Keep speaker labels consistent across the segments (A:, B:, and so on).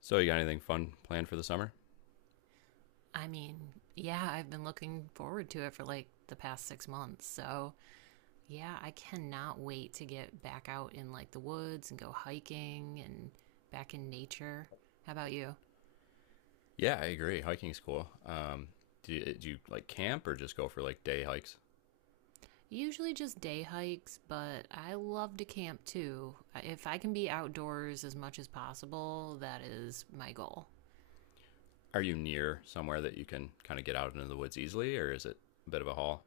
A: So you got anything fun planned for the summer?
B: I mean, yeah, I've been looking forward to it for like the past 6 months. So, yeah, I cannot wait to get back out in like the woods and go hiking and back in nature. How about you?
A: Yeah, I agree. Hiking's cool. Do you like camp or just go for like day hikes?
B: Usually just day hikes, but I love to camp too. If I can be outdoors as much as possible, that is my goal.
A: Are you near somewhere that you can kind of get out into the woods easily, or is it a bit of a haul?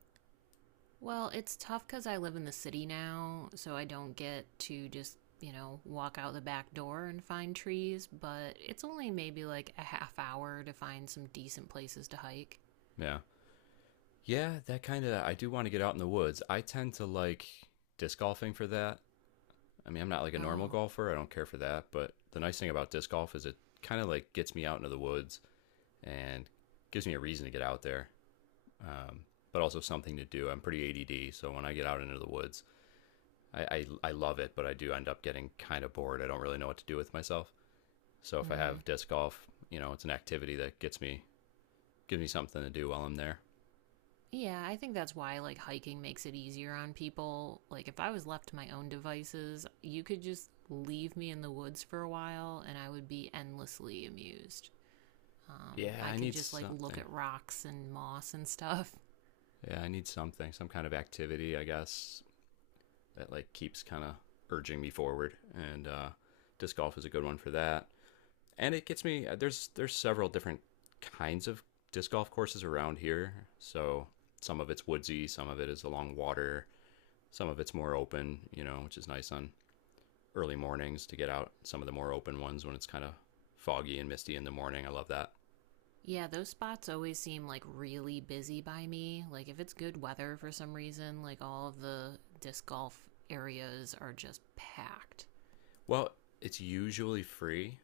B: Well, it's tough because I live in the city now, so I don't get to just, walk out the back door and find trees, but it's only maybe like a half hour to find some decent places to hike.
A: Yeah, yeah, that kind of. I do want to get out in the woods. I tend to like disc golfing for that. I mean, I'm not like a normal
B: Oh.
A: golfer. I don't care for that. But the nice thing about disc golf is it kind of like gets me out into the woods and gives me a reason to get out there, um, but also something to do. I'm pretty ADD, so when I get out into the woods, I love it, but I do end up getting kind of bored. I don't really know what to do with myself. So if I
B: Mm.
A: have disc golf, it's an activity that gets me gives me something to do while I'm there.
B: Yeah, I think that's why like hiking makes it easier on people. Like if I was left to my own devices, you could just leave me in the woods for a while and I would be endlessly amused.
A: Yeah,
B: I
A: I
B: could
A: need
B: just like look
A: something.
B: at rocks and moss and stuff.
A: Yeah, I need something, some kind of activity, I guess, that like keeps kind of urging me forward. And disc golf is a good one for that. And it gets me. There's several different kinds of disc golf courses around here. So some of it's woodsy, some of it is along water, some of it's more open. You know, which is nice on early mornings to get out some of the more open ones when it's kind of foggy and misty in the morning. I love that.
B: Yeah, those spots always seem like really busy by me. Like if it's good weather for some reason, like all of the disc golf areas are just packed.
A: Well, it's usually free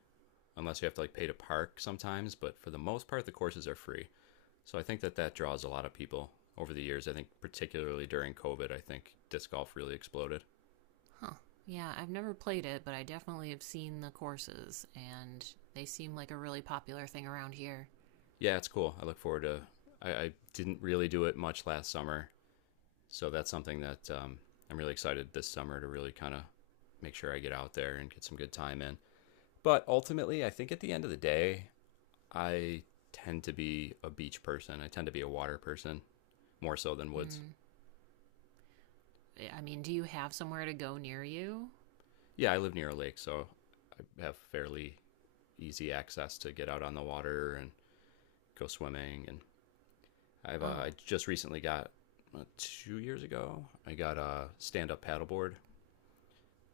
A: unless you have to like pay to park sometimes, but for the most part the courses are free. So I think that draws a lot of people over the years. I think particularly during COVID, I think disc golf really exploded.
B: Huh. Yeah, I've never played it, but I definitely have seen the courses and they seem like a really popular thing around here.
A: Yeah, it's cool. I look forward to. I didn't really do it much last summer, so that's something that I'm really excited this summer to really kind of make sure I get out there and get some good time in. But ultimately, I think at the end of the day, I tend to be a beach person. I tend to be a water person more so than woods.
B: Mm. I mean, do you have somewhere to go near you?
A: Yeah, I live near a lake, so I have fairly easy access to get out on the water and go swimming. And I
B: Oh,
A: just recently got 2 years ago I got a stand-up paddleboard,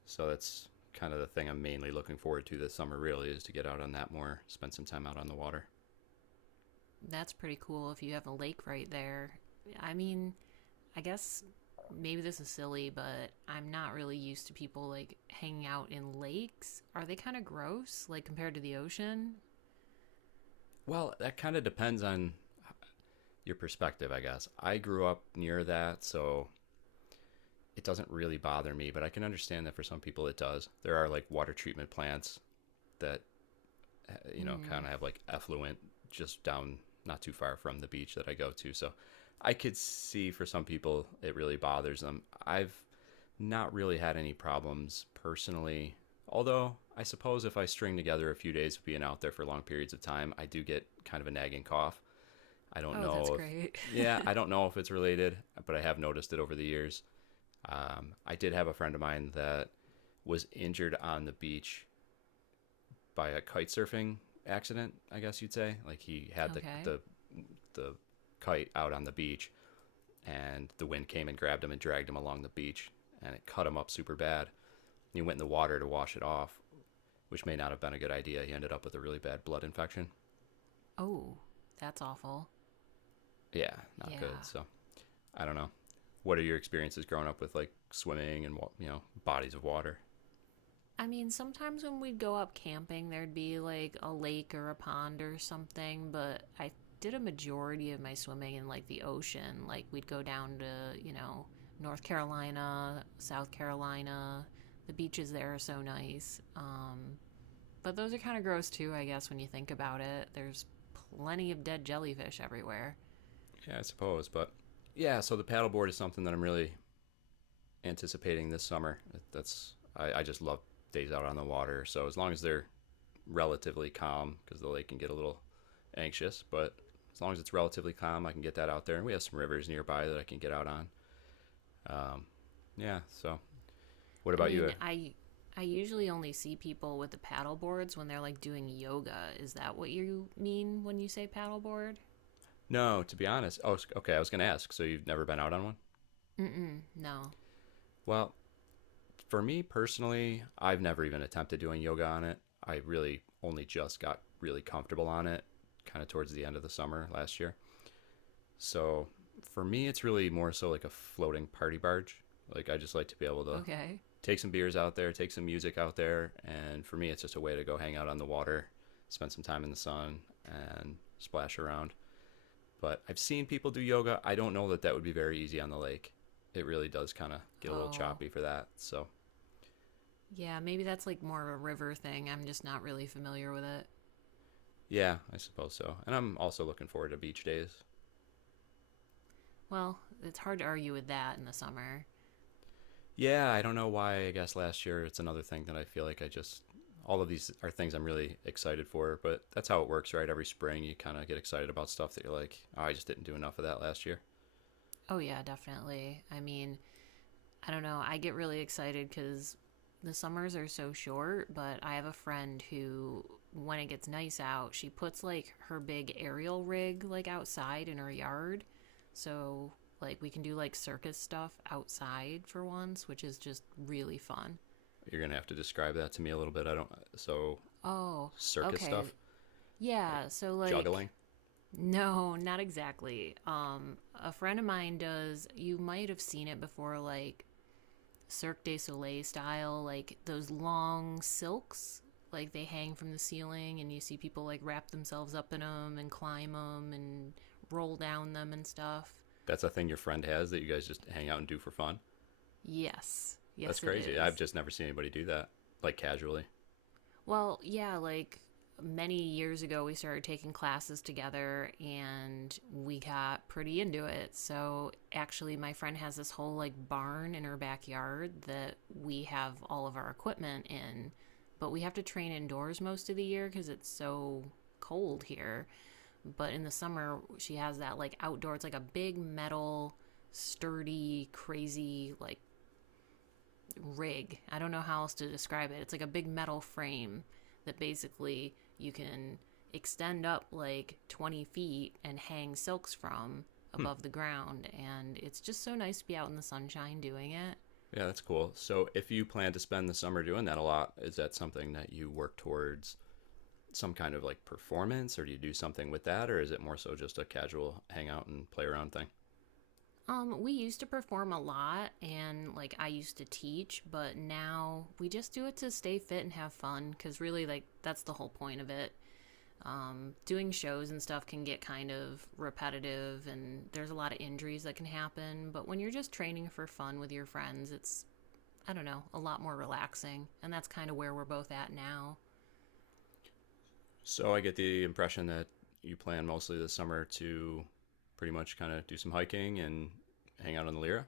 A: so that's kind of the thing I'm mainly looking forward to this summer. Really, is to get out on that more, spend some time out on the water.
B: that's pretty cool if you have a lake right there. I mean, I guess maybe this is silly, but I'm not really used to people like hanging out in lakes. Are they kind of gross, like compared to the ocean?
A: Well, that kind of depends on your perspective, I guess. I grew up near that, so it doesn't really bother me, but I can understand that for some people it does. There are like water treatment plants that
B: Hmm.
A: kind of have like effluent just down not too far from the beach that I go to. So I could see for some people it really bothers them. I've not really had any problems personally. Although I suppose if I string together a few days of being out there for long periods of time, I do get kind of a nagging cough. I don't
B: Oh, that's
A: know if,
B: great.
A: yeah, I don't know if it's related, but I have noticed it over the years. I did have a friend of mine that was injured on the beach by a kite surfing accident. I guess you'd say, like he had the
B: Okay.
A: the the kite out on the beach, and the wind came and grabbed him and dragged him along the beach, and it cut him up super bad. He went in the water to wash it off, which may not have been a good idea. He ended up with a really bad blood infection.
B: Oh, that's awful.
A: Yeah, not good.
B: Yeah.
A: So I don't know. What are your experiences growing up with like swimming and you know bodies of water?
B: I mean, sometimes when we'd go up camping, there'd be like a lake or a pond or something, but I did a majority of my swimming in like the ocean. Like, we'd go down to, North Carolina, South Carolina. The beaches there are so nice. But those are kind of gross too, I guess, when you think about it. There's plenty of dead jellyfish everywhere.
A: Yeah, I suppose, but yeah. So the paddleboard is something that I'm really anticipating this summer. I just love days out on the water. So as long as they're relatively calm, because the lake can get a little anxious, but as long as it's relatively calm, I can get that out there. And we have some rivers nearby that I can get out on. Yeah. So what
B: I
A: about you?
B: mean, I usually only see people with the paddle boards when they're like doing yoga. Is that what you mean when you say paddleboard?
A: No, to be honest. Oh, okay. I was gonna ask. So you've never been out on one?
B: Mm-mm, no.
A: Well, for me personally, I've never even attempted doing yoga on it. I really only just got really comfortable on it kind of towards the end of the summer last year. So for me, it's really more so like a floating party barge. Like I just like to be able to
B: Okay.
A: take some beers out there, take some music out there. And for me, it's just a way to go hang out on the water, spend some time in the sun, and splash around. But I've seen people do yoga. I don't know that that would be very easy on the lake. It really does kind of get a little
B: Oh.
A: choppy for that. So
B: Yeah, maybe that's like more of a river thing. I'm just not really familiar with it.
A: yeah, I suppose so. And I'm also looking forward to beach days.
B: Well, it's hard to argue with that in the summer.
A: Yeah, I don't know why. I guess last year it's another thing that I feel like I just all of these are things I'm really excited for, but that's how it works, right? Every spring you kind of get excited about stuff that you're like, oh, I just didn't do enough of that last year.
B: Oh, yeah, definitely. I mean, I don't know. I get really excited because the summers are so short, but I have a friend who, when it gets nice out, she puts like her big aerial rig like outside in her yard. So, like, we can do like circus stuff outside for once, which is just really fun.
A: You're going to have to describe that to me a little bit. I don't so
B: Oh,
A: circus
B: okay.
A: stuff, like
B: Yeah, so like
A: juggling.
B: no, not exactly. A friend of mine does, you might have seen it before, like Cirque du Soleil style, like those long silks, like they hang from the ceiling and you see people like wrap themselves up in them and climb them and roll down them and stuff.
A: That's a thing your friend has that you guys just hang out and do for fun.
B: Yes.
A: That's
B: Yes it
A: crazy. I've
B: is.
A: just never seen anybody do that like casually.
B: Well, yeah, like many years ago, we started taking classes together and we got pretty into it. So, actually, my friend has this whole like barn in her backyard that we have all of our equipment in, but we have to train indoors most of the year because it's so cold here. But in the summer, she has that like outdoor, it's like a big metal, sturdy, crazy, like rig. I don't know how else to describe it. It's like a big metal frame that basically you can extend up like 20 feet and hang silks from
A: Hmm.
B: above the ground. And it's just so nice to be out in the sunshine doing it.
A: Yeah, that's cool. So, if you plan to spend the summer doing that a lot, is that something that you work towards some kind of like performance, or do you do something with that, or is it more so just a casual hangout and play around thing?
B: We used to perform a lot and like I used to teach, but now we just do it to stay fit and have fun because really, like, that's the whole point of it. Doing shows and stuff can get kind of repetitive and there's a lot of injuries that can happen. But when you're just training for fun with your friends, it's, I don't know, a lot more relaxing. And that's kind of where we're both at now.
A: So, I get the impression that you plan mostly this summer to pretty much kind of do some hiking and hang out on the Lyra.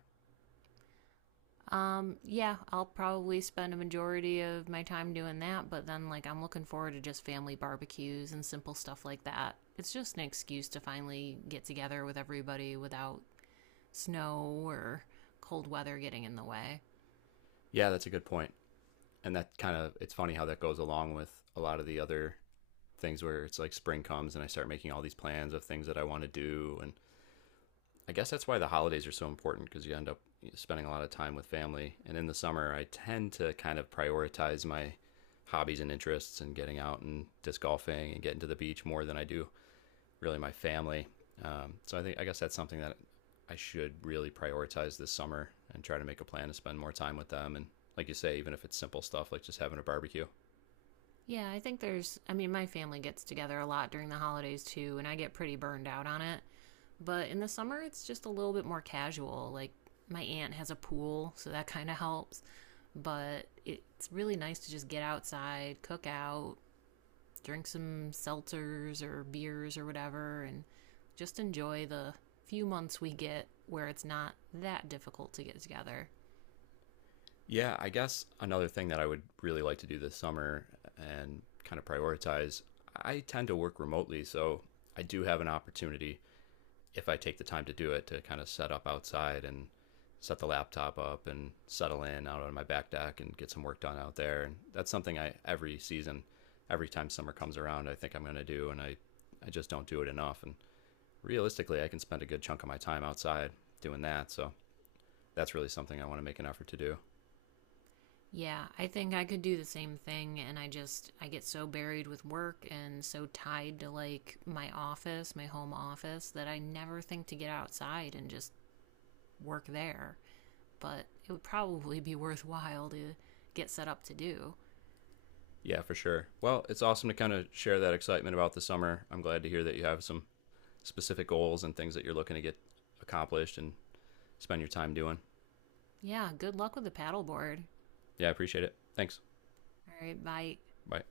B: Yeah, I'll probably spend a majority of my time doing that. But then, like, I'm looking forward to just family barbecues and simple stuff like that. It's just an excuse to finally get together with everybody without snow or cold weather getting in the way.
A: Yeah, that's a good point. And that kind of, it's funny how that goes along with a lot of the other things where it's like spring comes and I start making all these plans of things that I want to do and I guess that's why the holidays are so important because you end up spending a lot of time with family. And in the summer, I tend to kind of prioritize my hobbies and interests and getting out and disc golfing and getting to the beach more than I do really my family. So I think I guess that's something that I should really prioritize this summer and try to make a plan to spend more time with them. And like you say, even if it's simple stuff like just having a barbecue.
B: Yeah, I think there's, I mean, my family gets together a lot during the holidays too, and I get pretty burned out on it. But in the summer, it's just a little bit more casual. Like, my aunt has a pool, so that kind of helps. But it's really nice to just get outside, cook out, drink some seltzers or beers or whatever, and just enjoy the few months we get where it's not that difficult to get together.
A: Yeah, I guess another thing that I would really like to do this summer and kind of prioritize, I tend to work remotely, so I do have an opportunity if I take the time to do it to kind of set up outside and set the laptop up and settle in out on my back deck and get some work done out there. And that's something I every season, every time summer comes around, I think I'm going to do and I just don't do it enough and realistically, I can spend a good chunk of my time outside doing that. So that's really something I want to make an effort to do.
B: Yeah, I think I could do the same thing and I just I get so buried with work and so tied to like my office, my home office that I never think to get outside and just work there. But it would probably be worthwhile to get set up to do.
A: Yeah, for sure. Well, it's awesome to kind of share that excitement about the summer. I'm glad to hear that you have some specific goals and things that you're looking to get accomplished and spend your time doing.
B: Yeah, good luck with the paddleboard.
A: Yeah, I appreciate it. Thanks.
B: All right, bye.
A: Bye.